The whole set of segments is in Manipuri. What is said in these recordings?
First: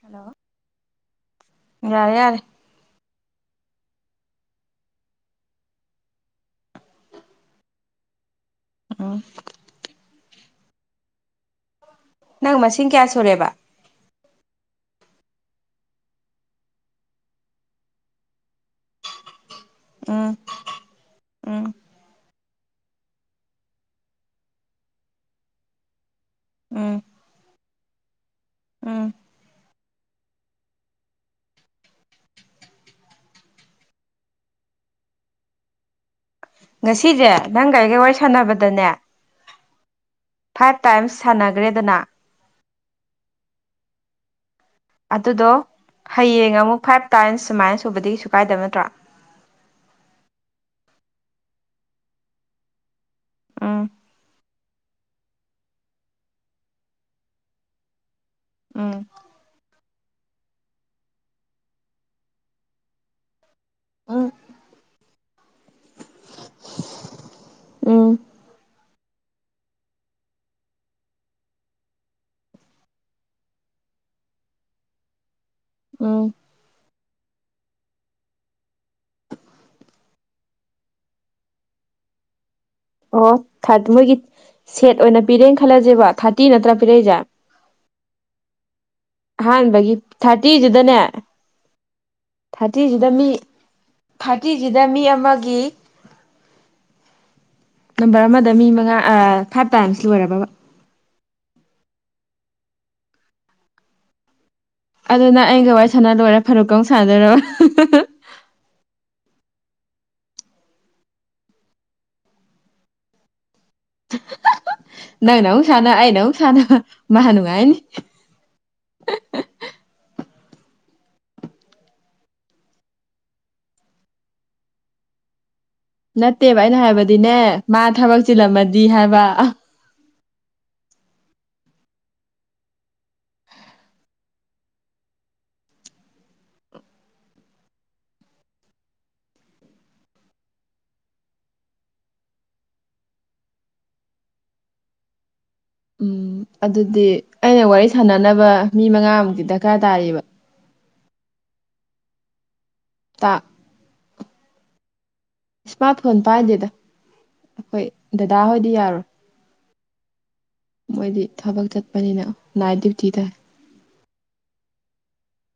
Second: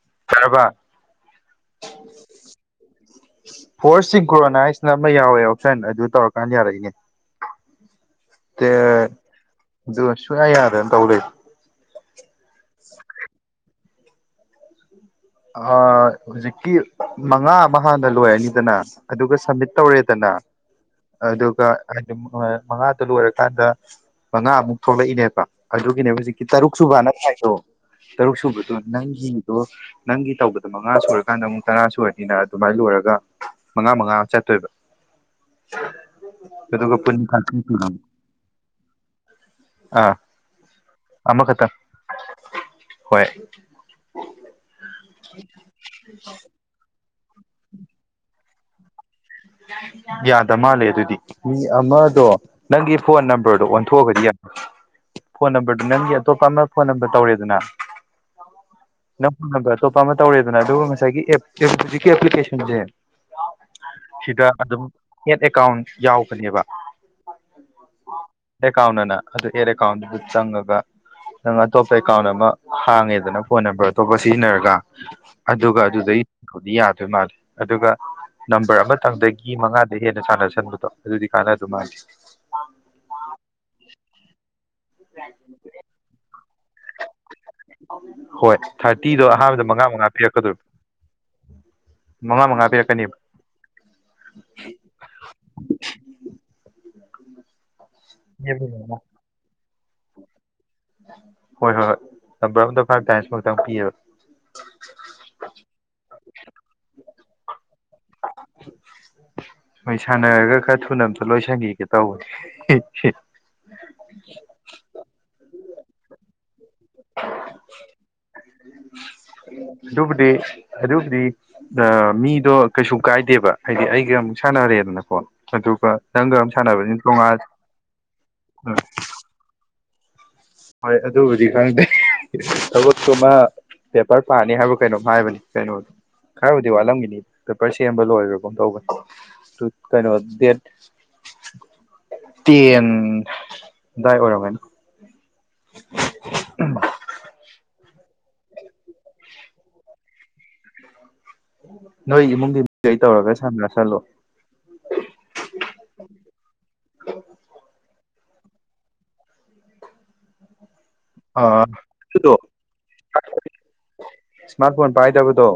ꯍꯜꯂꯣ ꯌꯥꯔꯕ ꯌꯥꯔꯦ ꯌꯥꯔꯦ ꯐꯣꯔꯁꯁꯤ ꯒ꯭ꯔꯣꯅꯥꯏꯁꯅ ꯑꯃ ꯌꯥꯎꯋꯦ ꯑꯣꯞꯁꯟ ꯑꯗꯨ ꯇꯧꯔꯀꯥꯟꯗ ꯌꯥꯔꯛꯏꯅꯦ ꯀꯥ ꯎꯝ ꯑꯗꯨꯒ ꯁꯨꯡꯌꯥ ꯌꯥꯗꯗꯅ ꯇꯧ ꯂꯩꯩ ꯫ ꯅꯪ ꯃꯁꯤꯡ ꯀꯌꯥ ꯁꯨꯔꯦꯕ ꯫ ꯑꯥ ꯍꯧꯖꯤꯛꯀꯤ ꯃꯉꯥ ꯑꯃꯥ ꯍꯥꯟꯅ ꯂꯣꯏꯔꯅꯤꯗꯅ ꯑꯗꯨꯒ ꯁꯃꯤꯠ ꯇꯧꯔꯦꯗꯅ ꯎꯝ ꯑꯗꯨꯒ ꯎꯝ ꯍꯥꯏꯗꯤ ꯃꯉꯥꯗ ꯂꯣꯏꯔꯀꯥꯟꯗ ꯃꯉꯥꯃꯨꯛ ꯊꯣꯛꯂꯛꯏꯅꯦꯕ ꯑꯗꯨꯒꯤꯅꯦ ꯍꯧꯖꯤꯛ ꯎꯝ ꯇꯔꯨꯛꯁꯨꯕꯅ ꯊꯥꯔꯤꯗꯣ ꯇꯔꯨꯛ ꯁꯨꯕꯗꯣ ꯎꯝ ꯅꯪꯒꯤꯗꯣ꯫ ꯅꯪꯒꯤ ꯇꯧꯕꯗꯣ ꯃꯉꯥ ꯁꯨꯔꯀꯥꯟꯗ ꯑꯃꯨꯛ ꯇꯔꯥ ꯁꯨꯔꯅꯤꯅ ꯑꯗꯨꯃꯥꯏꯅ ꯂꯣꯏꯔꯒ ꯫ ꯃꯉꯥ ꯃꯉꯥ ꯆꯠꯇꯣꯏꯕ ꯫ ꯑꯗꯨꯒ ꯄꯨꯟ ꯉꯁꯤꯖꯦ ꯊꯥꯔꯇꯤ ꯅꯪꯒꯥ ꯁꯨꯔꯅꯤ ꯑꯩꯒ ꯋꯥꯔꯤ ꯁꯥꯟꯅꯕꯗꯅꯦ ꯫ ꯑꯥ ꯐꯥꯏꯚ ꯇꯥꯏꯝꯁ ꯑꯃꯈꯛꯇꯪ ꯁꯥꯟꯅꯒ꯭ꯔꯦꯗꯅ ꯍꯣꯏ ꯑꯗꯨꯗꯣ ꯍꯌꯦꯡ ꯑꯃꯨꯛ ꯐꯥꯏꯚ ꯇꯥꯏꯝꯁ ꯁꯨꯃꯥꯏꯅ ꯁꯨꯕꯗꯒꯤ ꯀꯩꯁꯨ ꯀꯥꯏꯗꯕ ꯅꯠꯇ꯭ꯔꯣ ꯫ ꯌꯥꯗ ꯃꯥꯜꯂꯦ ꯑꯗꯨꯗꯤ ꯃꯤ ꯑꯃꯥꯗꯣ ꯫ ꯅꯪꯒꯤ ꯐꯣꯟ ꯅꯝꯕꯔꯗꯣ ꯎꯝ ꯑꯣꯟꯊꯣꯛꯑꯒꯗꯤ ꯌꯥ ꯐꯣꯟ ꯅꯝꯕꯔꯗꯨ ꯅꯪꯒꯤ ꯑꯇꯣꯞꯄ ꯑꯃꯥ ꯐꯣꯟ ꯅꯝꯕꯔ ꯇꯧꯔꯦꯗꯅ꯫ ꯎꯝ ꯅꯪ ꯐꯣꯟ ꯅꯝꯕ꯭ꯔ ꯑꯇꯣꯞꯄ ꯑꯃ ꯇꯧꯔꯦꯗꯅ ꯑꯗꯨꯒ ꯉꯁꯥꯏꯒꯤ ꯑꯦꯞ ꯑꯦꯞ ꯍꯧꯖꯤꯛꯀꯤ ꯑꯦꯄ꯭ꯂꯤꯀꯦꯁꯟꯁꯦ ꯫ ꯎꯝ ꯁꯤꯗ ꯑꯗꯨꯝ ꯑꯦꯠ ꯑꯦꯀꯥꯎꯟ ꯌꯥꯎꯕꯅꯦꯕ꯫ ꯎꯝ ꯑꯦꯀꯥꯎꯟꯅ ꯑꯗꯨ ꯑꯦꯠ ꯑꯦꯀꯥꯎꯟꯗꯨꯗ ꯆꯪꯉꯒ ꯅꯪ ꯑꯇꯣꯞꯄ ꯑꯦꯀꯥꯎꯟ ꯑꯃꯥ ꯍꯥꯡꯉꯦꯗꯅ ꯐꯣꯟ ꯅꯝꯕꯔ ꯑꯇꯣꯞꯄ ꯁꯤꯖꯤꯟꯅꯔꯒ ꯫ ꯑꯗꯨꯒ ꯑꯗꯨꯗꯩꯪ ꯎꯝ ꯌꯥꯗꯣꯏ ꯃꯥꯜꯂꯦ ꯑꯗꯨꯒ ꯅꯝꯕꯔ ꯑꯃꯥ ꯇꯥꯡꯗꯒꯤ ꯃꯉꯥꯗꯩ ꯍꯦꯟꯅ ꯁꯥꯟꯅꯁꯟꯕꯗꯣ ꯑꯗꯨꯗꯤ ꯀꯥꯟꯅꯗꯧ ꯃꯥꯟꯗꯦ ꯑꯣ ꯊꯥꯔ ꯃꯣꯏꯒꯤ ꯁꯦꯠ ꯑꯣꯏꯅ ꯄꯤꯔꯦꯅ ꯈꯜꯂꯖꯦꯕ ꯊꯥꯔꯇꯤ ꯅꯠꯇ꯭ꯔꯥ ꯄꯤꯔꯛꯏꯖꯦ ꯍꯣꯏ ꯊꯥꯔꯇꯤꯗꯣ ꯑꯍꯥꯟꯕꯗ ꯃꯉꯥ ꯃꯉꯥ ꯄꯤꯔꯛꯀꯗꯣꯕ ꯊꯥꯔꯇꯤꯁꯤꯗꯅꯦ ꯃꯉꯥ ꯃꯉꯥ ꯄꯤꯔꯛꯀꯅꯦꯕ ꯊꯥꯔꯇꯤꯖꯤꯗ ꯃꯤ ꯑꯃꯒꯤ ꯅꯝꯕꯔ ꯑꯃꯗ ꯃꯤ ꯃꯉꯥ ꯍꯣꯏ ꯐꯥꯏꯚ ꯇꯥꯏꯝꯁ ꯂꯣꯏꯔꯕꯕ ꯍꯣꯏ ꯍꯣꯏ ꯍꯣꯏ ꯅꯝꯕꯔ ꯑꯝꯗ ꯐꯥꯏꯚ ꯇꯥꯏꯁ ꯈꯛꯇꯪ ꯄꯤꯑꯕ ꯑꯗꯨ ꯅꯪ ꯑꯩꯒ ꯋꯥꯔꯤ ꯁꯥꯅ ꯂꯣꯏꯔꯒ ꯐꯔꯨꯛꯀꯥ ꯑꯃꯨꯛ ꯁꯥꯅꯗꯣꯏꯔꯕ ꯍꯣꯏ ꯁꯥꯟꯅꯔꯒ ꯈꯔ ꯊꯨꯅ ꯑꯝꯇ ꯂꯣꯏ ꯁꯤꯟꯈꯤꯒꯦ ꯇꯧꯕꯅꯤ ꯅꯪꯅ ꯑꯃꯨꯛ ꯁꯥꯟꯅ ꯑꯩꯅ ꯑꯃꯨꯛ ꯁꯥꯟꯅ ꯃꯥ ꯅꯨꯡꯉꯥꯏꯅꯤ ꯑꯗꯨꯕꯨꯗꯤ ꯑꯗꯨꯕꯨꯗꯤ ꯃꯤꯗꯣ ꯀꯩꯁꯨ ꯀꯥꯏꯗꯦꯕ ꯍꯥꯏꯗꯤ ꯑꯩꯒ ꯑꯃꯨꯛ ꯁꯥꯟꯅꯔꯦꯗꯅꯀꯣ ꯑꯗꯨꯒ ꯅꯪꯒ ꯑꯃ ꯅꯠꯇꯦꯕ ꯑꯩꯅ ꯁꯥꯟꯅꯕꯅꯤꯅ ꯍꯥꯏꯕꯗꯤꯅꯦ ꯇꯣꯉꯥꯟ ꯃꯥ ꯊꯕꯛ ꯆꯤꯜꯂꯝꯃꯗꯤ ꯍꯥꯏꯕ ꯍꯣꯏ ꯑꯗꯨꯕꯨꯗꯤ ꯈꯪꯗꯦ ꯊꯕꯛꯇꯨꯃꯥ ꯄꯦꯄꯔ ꯄꯥꯅꯤ ꯍꯥꯏꯕ ꯀꯩꯅꯣꯝ ꯍꯥꯏꯕꯅꯤ ꯀꯩꯅꯣ ꯈꯔꯕꯨꯗꯤ ꯋꯥꯠꯂꯝꯒꯤꯅꯤ ꯄꯦꯄꯔ ꯁꯦꯝꯕ ꯂꯣꯏꯒ꯭ꯔꯥꯒꯨꯝ ꯇꯧꯕꯅꯤ ꯇꯨ ꯀꯩꯅꯣ ꯗꯦꯠ ꯇꯦꯟ ꯑꯗꯥꯏ ꯑꯣꯏꯔꯝꯒꯅꯤ ꯎꯝ ꯑꯗꯨꯗꯤ ꯑꯩꯅ ꯋꯥꯔꯤ ꯁꯥꯟꯅꯅꯕ ꯃꯤ ꯃꯉꯥꯃꯨꯛꯇꯤ ꯗꯔꯀꯥꯔ ꯇꯥꯔꯤꯕ ꯅꯣꯏ ꯏꯃꯨꯡꯒꯤ ꯃꯤ ꯒꯩ ꯇꯥ ꯇꯧꯔꯒ ꯁꯝꯅꯁꯜꯂꯣ ꯏꯁꯃꯥꯔꯠ ꯐꯣꯟ ꯄꯥꯏꯗꯦꯗ ꯑꯩꯈꯣꯏ ꯗꯥꯗꯥꯍꯣꯏꯗꯤ ꯌꯥꯔꯣꯏ ꯃꯣꯏꯗꯤ ꯑꯥ ꯊꯕꯛ ꯆꯠꯄꯅꯤꯅ ꯑꯗꯨꯗꯣ ꯅꯥꯏꯠ ꯗ꯭ꯌꯨꯇꯤ ꯇꯥꯏ ꯏꯁꯃꯥꯔꯠ ꯐꯣꯟ ꯄꯥꯏꯗꯕꯗꯣ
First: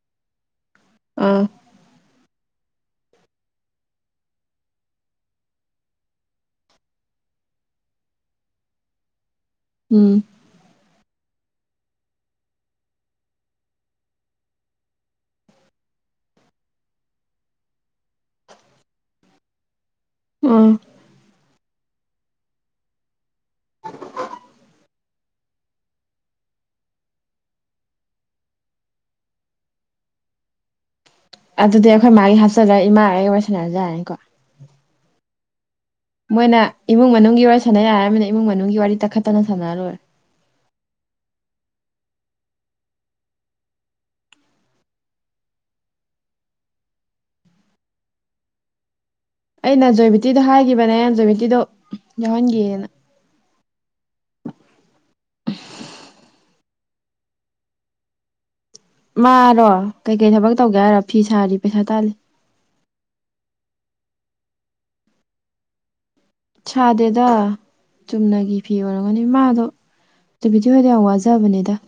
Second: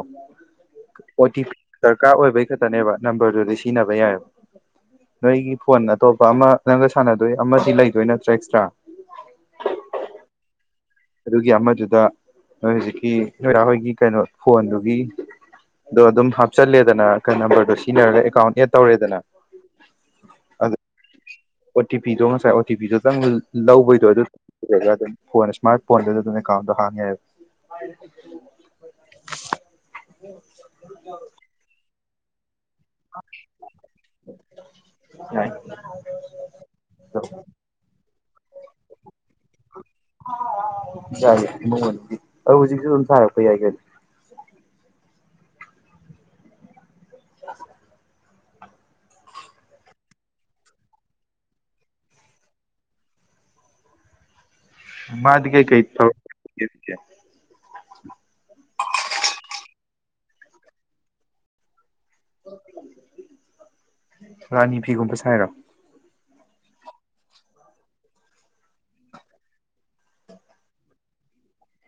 ꯑꯣ ꯇꯤ ꯑꯥ ꯄꯤ ꯗꯔꯀꯥꯔ ꯑꯣꯏꯕꯒꯤ ꯈꯛꯇꯅꯦꯕ ꯅꯝꯕꯔꯗꯨꯗꯤ ꯁꯤꯖꯤꯟꯅꯕ ꯌꯥꯏꯑꯕ ꯅꯣꯏꯒꯤ ꯐꯣꯟ ꯑꯇꯣꯞꯄ ꯑꯃ ꯅꯪꯒ ꯁꯥꯟꯅꯗꯣꯏ ꯑꯃꯗꯤ ꯂꯩꯗꯣꯏ ꯅꯠꯇ꯭ꯔꯥ ꯑꯦꯛꯁꯇ꯭ꯔꯥ ꯎꯝ ꯑꯗꯨꯒꯤ ꯑꯃꯗꯨꯗ ꯅꯣꯏ ꯍꯧꯖꯤꯛꯀꯤ ꯅꯣꯏ ꯗꯥ ꯍꯣꯏꯒꯤ ꯀꯩꯅꯣ ꯐꯣꯟꯗꯨꯒꯤ ꯑꯗꯣ ꯑꯗꯨꯝ ꯍꯥꯞꯆꯜꯂꯦꯗꯅ ꯀꯩ ꯅꯝꯕꯔꯗꯣ ꯁꯤꯖꯤꯟꯅꯔꯒ ꯑꯦꯀꯥꯎꯟ ꯑꯦꯗ ꯇꯧꯔꯦꯗꯅ ꯎꯝ ꯑꯗꯨ ꯑꯣ ꯇꯤ ꯄꯤꯗꯣ ꯉꯁꯥꯏ ꯑꯣ ꯇꯤ ꯄꯤꯗꯨꯇꯪ ꯂꯧꯕꯩꯗꯣ ꯑꯗꯨ ꯑꯗꯨꯝ ꯐꯣꯟ ꯏꯁꯃꯥꯔꯠ ꯐꯣꯟꯗꯨ ꯑꯗꯨꯝ ꯑꯦꯀꯥꯎꯟꯗꯣ ꯍꯥꯡ ꯌꯥꯏꯕ ꯑꯗꯨꯗꯤ ꯑꯩꯈꯣꯏ ꯃꯥꯒꯤ ꯍꯥꯞꯆꯜꯂꯒ ꯏꯃꯥꯒ ꯑꯩꯒ ꯋꯥꯔꯤꯁꯥꯟꯅ ꯌꯥꯔꯅꯤꯀꯣ ꯌꯥꯏ ꯃꯣꯏꯅ ꯏꯃꯨꯡ ꯃꯅꯨꯡꯒꯤ ꯋꯥꯔꯤ ꯁꯥꯟꯅ ꯌꯥꯏ ꯍꯥꯏꯔꯃꯤꯅ ꯏꯃꯨꯡ ꯃꯅꯨꯡꯒꯤ ꯋꯥꯔꯤ ꯇꯛꯈꯠꯇꯅ ꯁꯥꯟꯅꯔ ꯂꯣꯏꯔꯦ ꯌꯥꯏ ꯏꯃꯨꯡ ꯃꯅꯨꯡꯒꯤ ꯑꯗꯨ ꯍꯧꯖꯤꯛꯁꯨ ꯑꯗꯨꯝ ꯁꯥꯔꯛꯄ ꯌꯥꯏ ꯀꯩꯅꯣ [inaudible] ꯑꯩꯅ ꯖꯣꯏꯕꯤꯇꯤꯗꯣ ꯍꯥꯏꯈꯤꯕꯅꯦ ꯖꯣꯏꯕꯤꯇꯤꯗꯣ ꯌꯥꯎꯍꯟꯒꯦꯅ [inaudible] ꯃꯥꯗꯤ ꯀꯩ ꯀꯩ ꯊꯕꯛ ꯆꯤꯟꯒꯦ ꯃꯥꯔꯣ ꯀꯩꯀꯩ ꯊꯕꯛ ꯇꯧꯒꯦ ꯍꯥꯏꯔꯣ ꯐꯤ ꯁꯥꯔꯤ ꯄꯩꯁꯥ ꯇꯥꯜꯂꯤ ꯔꯥꯅꯤ ꯐꯤꯒꯨꯝꯕ ꯁꯥꯏꯔꯣ ꯁꯥꯗꯦꯗ ꯆꯨꯝꯅꯒꯤ ꯐꯤ ꯑꯣꯏꯔꯝꯒꯅꯤ ꯃꯥꯗꯣ ꯇꯤꯕꯤꯗꯤ ꯍꯣꯏꯗꯤ ꯌꯥꯝ ꯋꯥꯖꯕꯅꯦꯗ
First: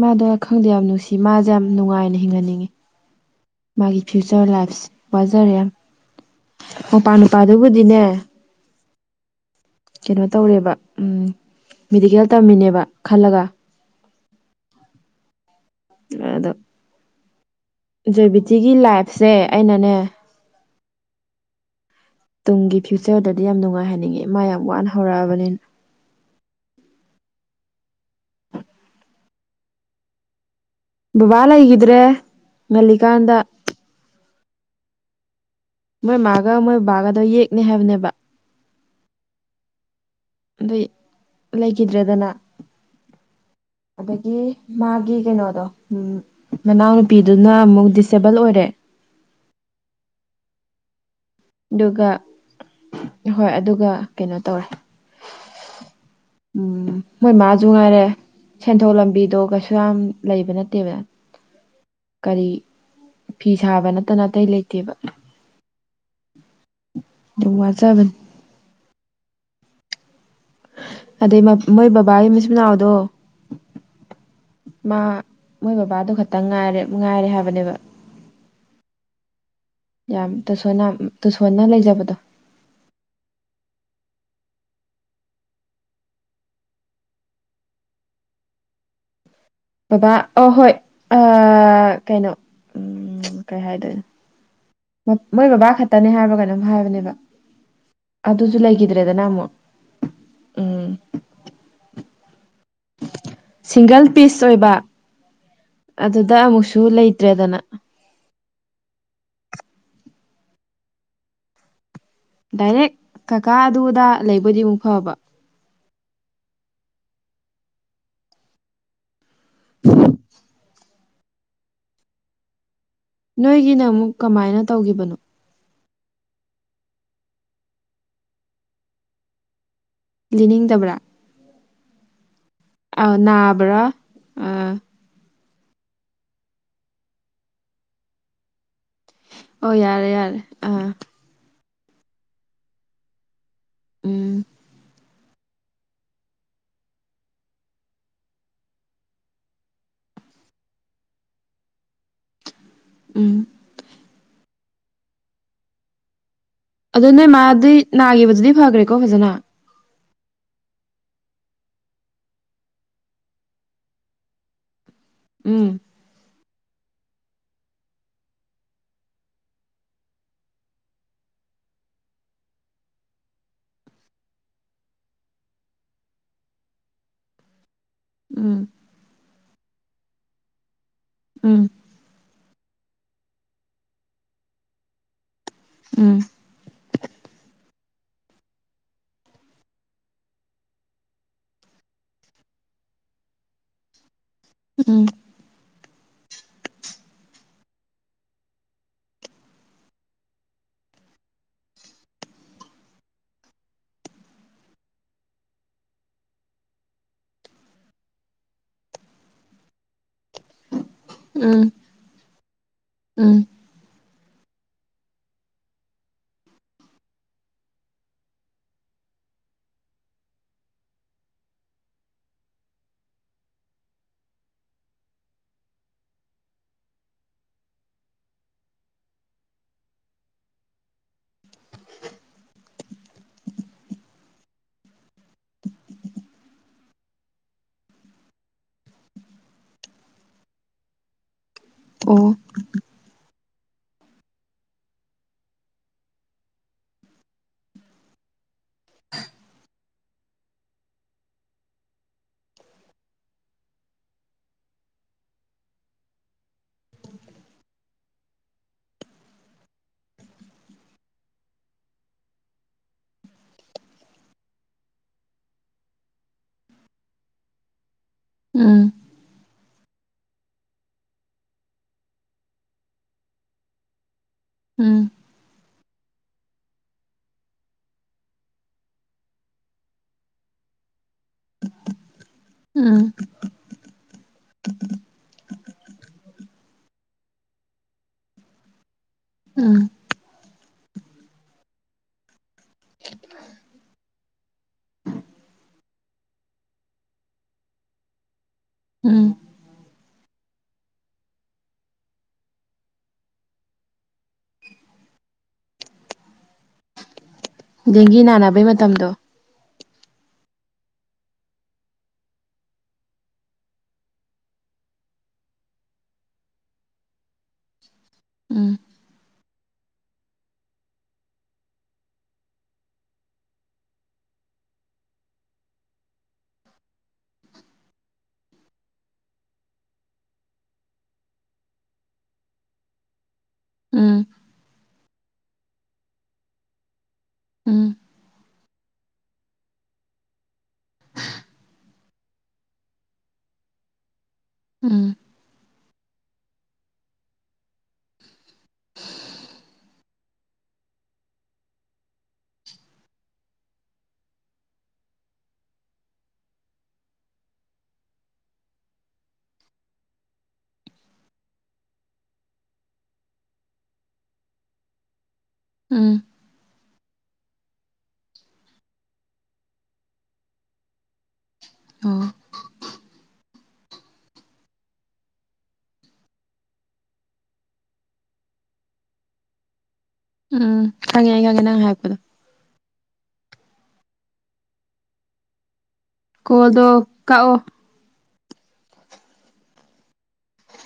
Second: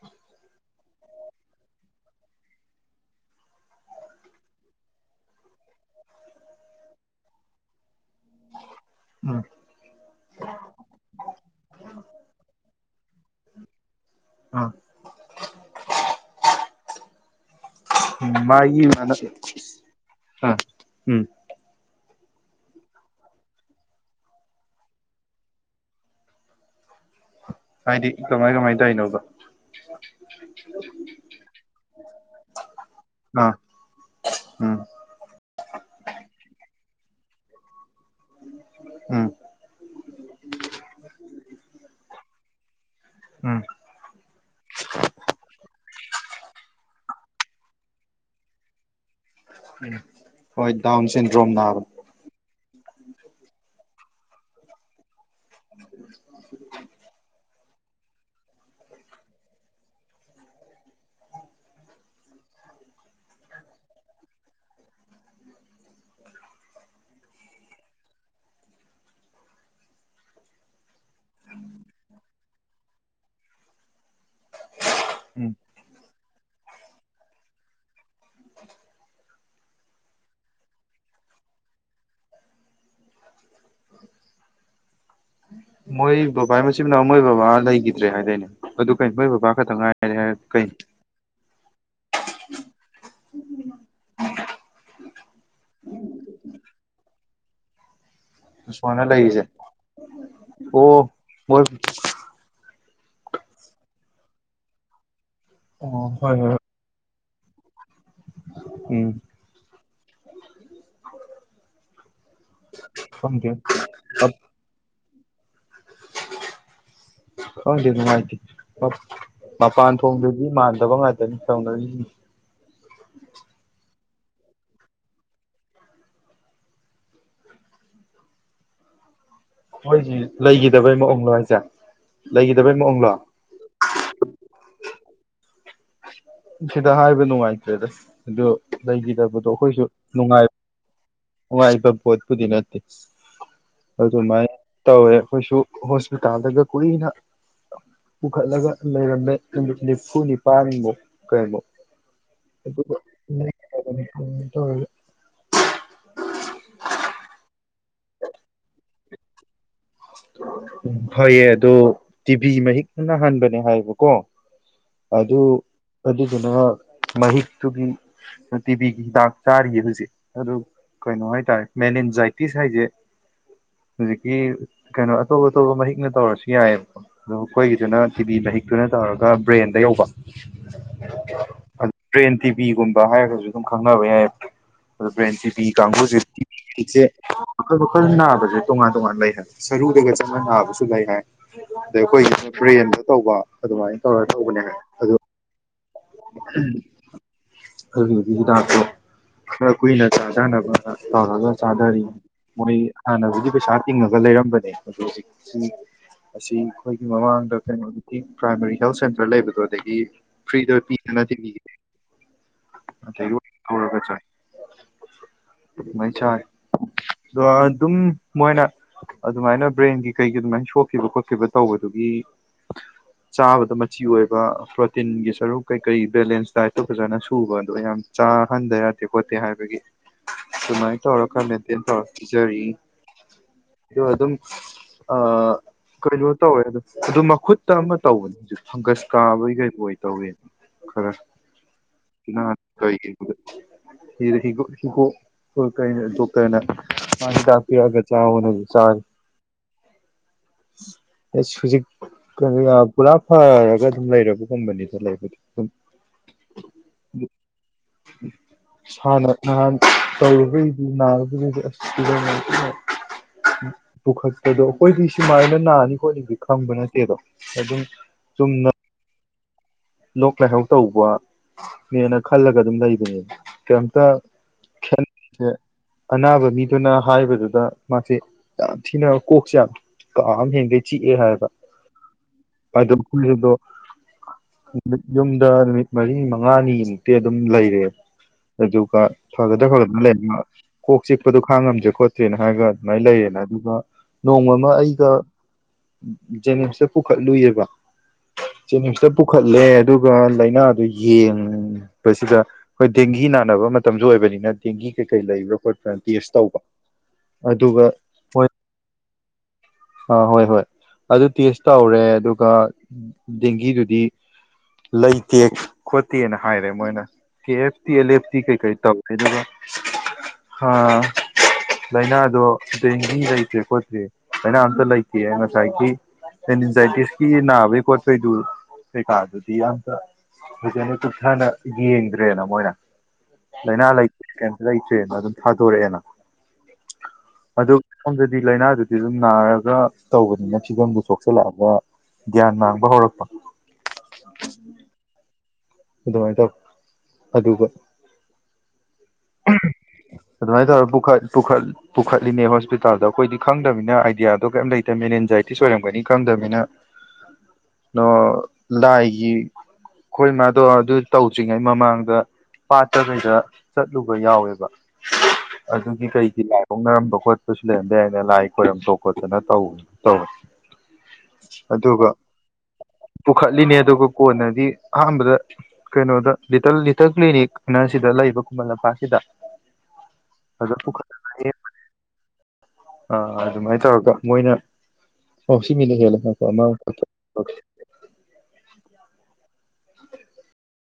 ꯃꯥꯗꯣ ꯈꯪꯗꯦ ꯌꯥꯝ ꯅꯨꯡꯁꯤ ꯃꯥꯖꯦ ꯌꯥꯝ ꯅꯨꯡꯉꯥꯏꯅ ꯍꯤꯡꯍꯟꯅꯤꯡꯉꯤ ꯃꯥꯒꯤ ꯐ꯭ꯌꯨꯆꯔ ꯂꯥꯏꯐꯁꯦ ꯋꯥꯖꯔꯦ ꯌꯥꯝ ꯃꯧꯄꯥ ꯅꯨꯄꯥꯗꯨꯕꯨꯗꯤꯅꯦ ꯎꯝ ꯀꯩꯅꯣ ꯇꯧꯔꯦꯕ ꯃꯦꯗꯤꯀꯦꯜ ꯇꯝꯃꯤꯅꯦꯕ ꯈꯜꯂꯒ ꯑꯥ ꯑꯗꯣ ꯖꯣꯏꯕꯤꯇꯤꯒꯤ ꯃꯥꯒꯤꯅ ꯂꯥꯏꯐꯁꯦ ꯍꯟꯗꯛꯀꯤ ꯑꯩꯅꯅꯦ ꯑꯥ ꯎꯝ ꯇꯨꯡꯒꯤ ꯐ꯭ꯌꯨꯆꯔꯗꯗꯤ ꯌꯥꯝꯅ ꯅꯨꯡꯉꯥꯏꯍꯟꯅꯤꯡꯉꯦ ꯃꯥ ꯌꯥꯝ ꯋꯥꯅ ꯍꯧꯔꯛꯑꯕꯅꯤꯅ ꯍꯥꯏꯗꯤ ꯀꯃꯥꯏ ꯀꯃꯥꯏ ꯇꯧꯏꯅꯣꯕ ꯕꯕꯥ ꯂꯩꯒꯤꯗ꯭ꯔꯦ ꯉꯜꯂꯤꯀꯥꯟꯗ ꯑꯥ ꯎꯝ ꯃꯣꯏ ꯃꯥꯒ ꯃꯣꯏ ꯕꯥꯒꯗꯣ ꯌꯦꯛꯅꯦ ꯍꯥꯏꯕꯅꯦꯕ ꯎꯝ ꯑꯗꯨꯏ ꯂꯩꯒꯤꯗ꯭ꯔꯦꯗꯅ ꯎꯝ ꯑꯗꯒꯤ ꯃꯥꯒꯤ ꯀꯩꯅꯣꯗꯣ ꯎꯝ ꯃꯅꯥꯎꯅꯨꯄꯤꯗꯨꯅ ꯑꯃꯨꯛ ꯗꯤꯁꯑꯦꯕꯜ ꯑꯣꯏꯔꯦ ꯎꯝ ꯍꯣꯏ ꯗꯥꯎꯟꯁꯟꯗ꯭ꯔꯣꯝ ꯅꯥꯕ ꯑꯗꯨꯒ ꯍꯣꯏ ꯑꯗꯨꯒ ꯀꯩꯅꯣ ꯇꯧꯔꯦ ꯎꯝ ꯃꯣꯏ ꯃꯥ ꯖꯨ ꯉꯥꯏꯔꯦ ꯁꯦꯟꯊꯣꯛ ꯂꯝꯕꯤꯗꯣ ꯀꯩꯁꯨ ꯌꯥꯝ ꯂꯩꯕ ꯅꯠꯇꯦꯕ ꯀꯔꯤ ꯐꯤ ꯁꯥꯕ ꯅꯠꯇꯅ ꯑꯇꯩ ꯂꯩꯇꯦꯕ ꯗꯨꯝ ꯋꯥꯖꯕꯅꯤ ꯑꯗꯩ ꯃꯥ ꯃꯣꯏ ꯕꯕꯥꯒꯤ ꯃꯆꯤ ꯃꯅꯥꯎꯗꯣ ꯃꯥ ꯎꯝ ꯃꯣꯏ ꯕꯕꯥꯗꯣ ꯈꯛꯇꯪ ꯉꯥꯏꯔꯦ ꯉꯥꯏꯔꯦ ꯍꯥꯏꯕꯅꯦꯕ ꯌꯥꯝ ꯇꯁꯣꯟꯅ ꯎꯝ ꯇꯨꯁꯣꯟꯅ ꯂꯩꯖꯕꯗꯣ ꯃꯣꯏ ꯕꯕꯥꯏ ꯃꯆꯤꯟꯅꯥꯎ ꯃꯣꯏ ꯕꯕꯥ ꯂꯩꯈꯤꯗ꯭ꯔꯦ ꯍꯥꯏꯗꯣꯏꯅꯦ ꯕꯕꯥ ꯑꯣ ꯀꯩꯅꯣ ꯍꯣꯏ ꯑꯥ ꯀꯩꯅꯣ [unintelligible] ꯀꯩ ꯍꯥꯏꯥꯏꯗꯣꯏꯅ ꯃꯞ ꯃꯣꯏ ꯕꯕꯥ ꯈꯛꯇꯅꯦ ꯍꯥꯏꯕꯔ ꯀꯩꯅꯣꯝ ꯍꯥꯏꯕꯅꯦꯕ ꯑꯗꯨꯁꯨ ꯇꯨꯁꯣꯟꯅ ꯂꯩꯈꯤꯗ꯭ꯔꯦꯗꯅ ꯂꯩꯔꯤꯁꯦ ꯑꯃꯨꯛ ꯑꯣ ꯎꯝ ꯃꯣꯏ ꯁꯤꯡꯒꯜ ꯄꯤꯁ ꯑꯣꯏꯕ ꯑꯣ ꯍꯣꯏ ꯑꯗꯨꯗ ꯍꯣꯏ ꯑꯃꯨꯛꯁꯨ ꯂꯩꯇ꯭ꯔꯦꯗꯅ ꯎꯝ ꯗꯥꯏꯔꯦꯛ ꯈꯪꯗꯦ ꯀꯀꯥ ꯑꯗꯨꯗ ꯂꯩꯕ ꯑꯣꯏꯗꯤ ꯑꯃꯨꯛ ꯐꯕ ꯈꯪꯗꯦ ꯅꯨꯡꯉꯥꯏꯇꯦ ꯑꯞ ꯃꯄꯥꯟ ꯊꯣꯡꯗꯗꯤ ꯃꯥꯟꯗꯕ ꯉꯥꯛꯇꯅꯤ ꯇꯧꯅꯔꯤꯖꯤꯡꯁꯤ ꯅꯣꯏꯒꯤꯅ ꯑꯃꯨꯛ ꯀꯃꯥꯏꯅ ꯇꯧꯒꯤꯕꯅꯣ ꯃꯣꯏꯁꯤ ꯂꯤꯅꯤꯡꯗꯕ꯭ꯔꯥ ꯂꯩꯒꯤꯗꯕꯩ ꯃꯑꯣꯡꯂꯣ ꯍꯥꯏꯖꯦ ꯂꯩꯈꯤꯗꯕꯩ ꯃꯑꯣꯡ ꯑꯥꯎ ꯅꯥꯕ꯭ꯔꯥ ꯑꯥ ꯁꯤꯗ ꯍꯥꯏꯕ ꯅꯨꯡꯉꯥꯏꯇ꯭ꯔꯦꯗ ꯑꯗꯨ ꯂꯩꯒꯤꯗꯕꯗꯣ ꯑꯣ ꯑꯩꯈꯣꯏꯁꯨ ꯌꯥꯔꯦ ꯌꯥꯔꯦ ꯅꯨꯡꯉꯥꯏ ꯑꯥ ꯅꯨꯡꯉꯥꯏꯕ ꯄꯣꯠꯄꯨꯗꯤ ꯅꯠꯇꯦ ꯎꯝ ꯑꯗꯨꯃꯥꯏ ꯇꯧꯔꯦ ꯑꯈꯣꯏꯁꯨ ꯍꯣꯁꯄꯤꯇꯥꯜꯗꯒ ꯀꯨꯏꯅ ꯄꯨꯈꯠꯂꯒ ꯂꯩꯔꯝꯃꯦ ꯅꯨꯃꯤꯠ ꯅꯤꯐꯨ ꯅꯤꯄꯥꯟꯃꯨꯛ ꯀꯩꯃꯨꯛ ꯑꯗꯨꯒꯥ ꯎꯝ [inaudible] [inaudible] ꯇꯧꯔꯒ ꯑꯗꯨ ꯅꯣꯏ ꯃꯥꯗꯤ ꯅꯥꯒꯤꯕꯖꯤꯗꯤ ꯐꯒ꯭ꯔꯦꯀꯣ ꯐꯖꯅ ꯎꯝ ꯐꯩꯌꯦ ꯑꯗꯣ ꯇꯤꯚꯤ ꯃꯍꯤꯛꯅ ꯅꯍꯟꯕꯅꯦ ꯍꯥꯏꯌꯦꯕꯀꯣ ꯑꯗꯨ ꯎꯝ ꯑꯗꯨꯗꯨꯅ ꯃꯍꯤꯛꯇꯨꯒꯤ ꯑꯥ ꯇꯤꯕꯤꯒꯤ ꯍꯤꯗꯥꯛ ꯆꯥꯔꯤꯌꯦ ꯍꯧꯖꯤꯛ ꯑꯗꯨ ꯀꯩꯅꯣ ꯍꯥꯏꯇꯥꯔꯦ ꯃꯦꯟ ꯑꯦꯟꯖꯥꯏꯇꯤꯁ ꯍꯥꯏꯖꯦ ꯍꯧꯖꯤꯛꯀꯤ ꯀꯩꯅꯣ ꯑꯇꯣꯞ ꯑꯇꯣꯞꯄ ꯃꯍꯤꯛꯅ ꯇꯧꯔꯁꯨ ꯌꯥꯏꯌꯦꯕꯀꯣ ꯑꯗꯣ ꯑꯩꯈꯣꯏꯒꯤꯗꯨꯅ ꯇꯤꯚꯤ ꯎꯝ ꯃꯍꯤꯛꯇꯨꯅ ꯇꯧꯔꯒ ꯕ꯭ꯔꯦꯟꯗ ꯌꯧꯕ ꯎꯝ [inaudible] ꯑꯠ ꯕ꯭ꯔꯦꯟ ꯇꯤꯚꯤꯒꯨꯝꯕ ꯍꯥꯏꯔꯒꯁꯨ ꯑꯗꯨꯝ ꯈꯪꯅꯕ ꯌꯥꯏ ꯑꯗꯨ ꯕ꯭ꯔꯦꯟ ꯇꯤꯚꯤ ꯀꯥꯡꯕꯨꯁꯦ ꯎꯝ ꯏꯆꯦ ꯃꯈꯜ ꯃꯈꯜ ꯅꯥꯕꯁꯦ ꯇꯣꯉꯥꯟ ꯇꯣꯉꯥꯟ ꯂꯩ ꯍꯥꯏ ꯁꯔꯨꯗꯒ ꯆꯪꯉꯥ ꯅꯥꯕꯁꯨ ꯂꯩ ꯍꯥꯏ ꯑꯗꯩ ꯑꯩꯈꯣꯏꯁꯤꯅ ꯕ꯭ꯔꯦꯟꯗ ꯇꯧꯕ ꯑꯗꯨꯃꯥꯏꯅ ꯇꯧꯔ ꯇꯧꯕꯅꯦ ꯍꯥꯏ ꯎꯝ ꯑꯗꯨ ꯑꯍꯝ ꯈꯜꯂꯤꯕꯅꯤ ꯍꯤꯗꯥꯛꯇꯣ ꯈꯔ ꯀꯨꯏꯅ ꯆꯥꯖꯅꯕꯅ ꯇꯧꯔꯒ ꯆꯥꯗꯔꯤ ꯃꯣꯏ ꯍꯥꯟꯅꯕꯨꯗꯤ ꯄꯩꯁꯥ ꯇꯤꯡꯉꯒ ꯂꯩꯔꯝꯕꯅꯦ ꯑꯗꯣ ꯍꯧꯖꯤꯛꯁꯤ ꯑꯁꯤ ꯈꯣꯏꯒꯤ ꯃꯃꯥꯡꯗ ꯀꯩꯅꯣ [inaudible] ꯄ꯭ꯔꯥꯏꯃꯥꯔꯤ ꯍꯦꯜꯊ ꯁꯦꯟꯇꯔ ꯂꯩꯕꯗꯣ ꯑꯗꯒꯤ ꯐ꯭ꯔꯤꯗ [inaudible] ꫰ ꯎꯝ ꯎꯝ [unintelligible] ꯍꯧꯔꯒ ꯆꯥꯏ ꯃꯩ ꯆꯥꯏ ꯗꯣ ꯑꯗꯨꯝ ꯃꯣꯏꯅ ꯑꯗꯨꯃꯥꯏꯅ ꯕ꯭ꯔꯦꯟꯒꯤ ꯀꯩꯒꯤ ꯑꯗꯨꯃꯥꯏꯅ ꯁꯣꯛꯈꯤꯕ ꯈꯣꯠꯈꯤꯕ ꯇꯧꯕꯗꯨꯒꯤ ꯆꯥꯕꯗ ꯃꯆꯤ ꯑꯣꯏꯕ ꯄ꯭ꯔꯣꯇꯤꯟꯒꯤ ꯁꯔꯨꯛ ꯀꯩ ꯀꯩ ꯕꯦꯂꯦꯟꯁ ꯗꯥꯏꯠꯇꯣ ꯐꯖꯅ ꯁꯨꯕ ꯑꯗꯣ ꯀꯌꯥꯝ ꯆꯥꯍꯟꯕ ꯌꯥꯗꯦ ꯈꯣꯠꯇꯦ ꯍꯥꯏꯕꯒꯤ ꯗꯨꯨꯃꯥꯏ ꯇꯧꯔ ꯈꯔ ꯃꯦꯟꯇꯦꯟ ꯇꯧꯔ ꯄꯤꯖꯔꯤ ꯗꯣ ꯑꯗꯨꯝ ꯑꯥ ꯀꯩꯅꯣ ꯇꯧꯋꯦ ꯑꯗ ꯑꯗꯨ ꯃꯈꯨꯠꯇ ꯑꯃ ꯇꯧꯕꯅꯦ ꯍꯧꯖꯤꯛ ꯐꯪꯒꯁ ꯀꯥꯕꯒꯤ ꯀꯩ ꯑꯣꯏ ꯇꯧꯋꯦ ꯈꯔ [unintelligible] ꯑꯣ [inaudible] ꯍꯤ ꯍꯤꯒꯣꯛ ꯍꯣꯏ ꯀꯩꯅ ꯗꯣꯛꯇꯔꯅꯥ ꯃꯥ ꯍꯤꯗꯥꯛ ꯄꯤꯔꯛꯑꯒ ꯆꯥꯑꯣꯅꯥꯕꯨꯗꯤ ꯆꯥꯔꯤ [unintelligible] ꯑꯦꯁ ꯍꯧꯖꯤꯛ [unintelligible] ꯄꯨꯔꯥ ꯐꯔꯒ ꯑꯗꯨꯝ ꯂꯩꯔꯕꯒꯨꯝꯕꯅꯤꯗ ꯂꯩꯕꯗꯤ [inaudible] ꯍꯥꯟꯅ ꯅꯍꯥꯟ ꯇꯧꯔꯨꯕꯩꯗꯤ ꯅꯥꯕꯒꯤ [unintelligible] ꯑꯁ [inaudible] ꯄꯨꯈꯠꯄꯗꯣ ꯑꯩꯈꯣꯏꯗꯤ ꯁꯨꯃꯥꯏꯅ ꯅꯥꯅꯤ ꯈꯣꯠꯅꯤꯗꯤ ꯈꯪꯕ ꯅꯠꯇꯦꯗꯣ ꯑꯗꯨꯝ ꯆꯨꯝꯅ ꯎꯝ ꯂꯣꯛ ꯂꯥꯏꯍꯧ ꯇꯧꯕ ꯅꯦꯅ ꯈꯜꯂꯒ ꯑꯗꯨꯝ ꯂꯩꯕꯅꯦ ꯀꯩꯝꯇ ꯈ ꯎꯝ [inaudible] [inaudible] ꯑꯅꯥꯕ ꯃꯤꯗꯨꯅ ꯍꯥꯏꯕꯗꯨꯗ ꯃꯥꯁꯦ ꯌꯥꯝ ꯊꯤꯅ ꯀꯣꯛꯁꯦ ꯀꯥ ꯑꯃ ꯍꯦꯟꯒꯩ ꯆꯤꯛꯑꯦ ꯍꯥꯏꯌꯦꯕ ꯍꯥꯏꯗ ꯎꯝ [unintelligible] ꯗꯣ ꯃꯤꯠ ꯌꯨꯝꯗ ꯅꯨꯃꯤꯠ ꯃꯔꯤ ꯃꯉꯥꯅꯤꯃꯨꯛꯇꯤ ꯑꯗꯨꯝ ꯂꯩꯔꯦꯕ ꯑꯗꯨꯒ ꯐꯒꯗ꯭ꯔ ꯎꯝ ꯐꯒꯗ꯭ꯔ [unintelligible] ꯀꯣꯛ ꯆꯤꯛꯄꯗꯨꯣ ꯈꯥꯡꯉꯝꯗ꯭ꯔꯦ ꯈꯣꯠꯇ꯭ꯔꯦꯅ ꯍꯥꯏꯔꯒ ꯑꯗꯨꯃꯥꯏꯅ ꯂꯩꯔꯦꯅ ꯑꯗꯨꯒ ꯅꯣꯡꯃ ꯑꯃ ꯑꯩꯒ ꯖꯦꯅꯤꯝꯁꯇ ꯄꯨꯈꯠꯂꯨꯏꯌꯦꯕ ꯖꯦꯅꯤꯝꯁꯇ ꯎꯝ ꯄꯨꯈꯠꯂꯦ ꯑꯗꯨꯒ ꯂꯥꯏꯅꯥꯗꯨ ꯌꯦꯡꯕꯁꯤꯗ ꯍꯣꯏ ꯗꯦꯡꯒꯤ ꯅꯥꯅꯕ ꯃꯇꯝꯁꯨ ꯑꯣꯏꯕꯅꯤꯅ ꯗꯦꯡꯒꯤ ꯀꯩꯀꯩ ꯂꯩꯕ꯭ꯔꯥ ꯈꯣꯠꯄ꯭ꯔꯥꯅ ꯇꯦꯁ ꯇꯧꯕ ꯑꯗꯨꯒ ꯃꯤ ꯅꯥꯅꯕꯩ ꯃꯇꯝꯗꯣ ꯑ ꯍꯣꯏ ꯍꯣꯏ ꯑꯗꯨ ꯇꯦꯁ ꯇꯧꯔꯦ ꯑꯗꯨꯒ ꯗꯦꯡꯒꯤꯗꯨꯗꯤ ꯂꯩꯇꯦ ꯈꯣꯠꯇꯦꯅ ꯍꯥꯏꯔꯦ ꯃꯣꯏꯅ K F T L F T ꯀꯩ ꯀꯩ ꯎꯝ ꯇꯧꯔꯦ ꯑꯗꯨꯒ ꯍꯥ ꯂꯩꯅꯥꯗꯣ ꯗꯦꯡꯒꯤ ꯂꯩꯇꯦ ꯈꯣꯠꯇꯦ ꯂꯩꯅꯥ ꯑꯝꯇ ꯂꯩꯥꯏꯇꯦ ꯉꯁꯥꯏꯒꯤ ꯑꯦꯟꯖꯥꯏꯇꯤꯁꯀꯤ ꯅꯥꯕꯩ ꯈꯣꯠꯄꯩꯗꯨ ꯀꯩꯀꯥꯗꯨꯗꯤ ꯑꯝꯇ ꯐꯖꯅ ꯀꯨꯞꯊꯅ ꯌꯦꯡꯗ꯭ꯔꯦꯅ ꯃꯣꯏꯅ ꯂꯥꯏꯅꯥ ꯂꯩ ꯎꯝ ꯀꯩ ꯂꯩꯇ꯭ꯔꯦꯅ ꯑꯗꯨꯝ ꯊꯥꯗꯣꯔꯛꯑꯦꯅ ꯑꯗꯨ ꯎꯝ ꯁꯣꯝꯗꯗꯤ ꯂꯥꯏꯅꯥꯗꯨꯗꯤ ꯑꯗꯨꯝ ꯅꯥꯔꯒ ꯇꯧꯕꯅꯤꯅ ꯐꯤꯕꯝꯗꯨ ꯁꯣꯛꯆꯜꯂꯛꯑꯒ ꯒ꯭ꯌꯥꯟ ꯃꯥꯡꯕ ꯍꯧꯔꯛꯄ ꯎꯝ ꯑꯗꯨꯃꯥꯏꯅ ꯇꯧ ꯑꯗꯨꯒ ꯑꯗꯨꯃꯥꯏꯅ ꯇꯧꯔ ꯄꯨꯈ ꯄꯨꯈꯠ ꯄꯨꯈꯠꯂꯤꯅꯦ ꯍꯣꯁꯄꯤꯇꯥꯜꯗ ꯑꯩꯈꯣꯏꯗꯤ ꯈꯪꯗꯃꯤꯅ ꯑꯥꯏꯗꯤꯌꯥꯗꯣ ꯀꯩꯝ ꯂꯩꯇꯕꯅꯤꯅ ꯑꯦꯟꯖꯥꯏꯇꯤꯁ ꯑꯣꯏꯔꯝꯒꯅꯤ ꯈꯪꯗꯃꯤꯅ ꯅ ꯂꯥꯏꯒꯤ ꯑꯩꯈꯣꯏ ꯃꯥꯗꯣ ꯑꯗꯨ ꯇꯧꯗ꯭ꯔꯤꯉꯩ ꯃꯃꯥꯡꯗ ꯄꯥꯠꯇ ꯀꯩꯗ ꯆꯠꯂꯨꯕ ꯌꯥꯎꯋꯦꯕ ꯑꯗꯨꯒꯤ ꯎꯝ ꯀꯩꯒꯤ ꯑꯣꯛꯅꯔꯝꯕ ꯈꯣꯠꯄꯁꯨ ꯂꯩꯔꯝꯕ ꯌꯥꯏꯅ ꯂꯥꯏ ꯈꯣꯏꯔꯝꯊꯣꯛ ꯈꯣꯠꯇꯅ ꯇꯧ ꯇꯧꯋꯦ ꯑꯗꯨꯒ ꯑꯣ ꯄꯨꯈꯠꯂꯤꯅꯦ ꯑꯗꯨꯒ ꯀꯣꯟꯅꯗꯤ ꯑꯍꯥꯟꯕꯗ ꯀꯩꯅꯣꯗ ꯂꯤꯇꯜ ꯂꯤꯇꯜ ꯀ꯭ꯂꯤꯅꯤꯛꯅ ꯁꯤꯗ ꯂꯩꯕ ꯈꯨꯃꯟ ꯂꯝꯄꯥꯛꯀꯤꯗ ꯎꯝ ꯈꯪꯉꯦ ꯈꯪꯉꯦ ꯅꯪ ꯍꯥꯏꯔꯛꯄꯗꯣ ꯑꯥ ꯑꯗꯨꯃꯥꯏꯅ ꯇꯧꯔꯒ ꯃꯣꯏꯅ ꯑꯣ ꯁꯤ ꯃꯤꯅ ꯍꯦꯜꯂꯦ ꯀꯣꯜꯗꯣ ꯀꯛꯑꯣ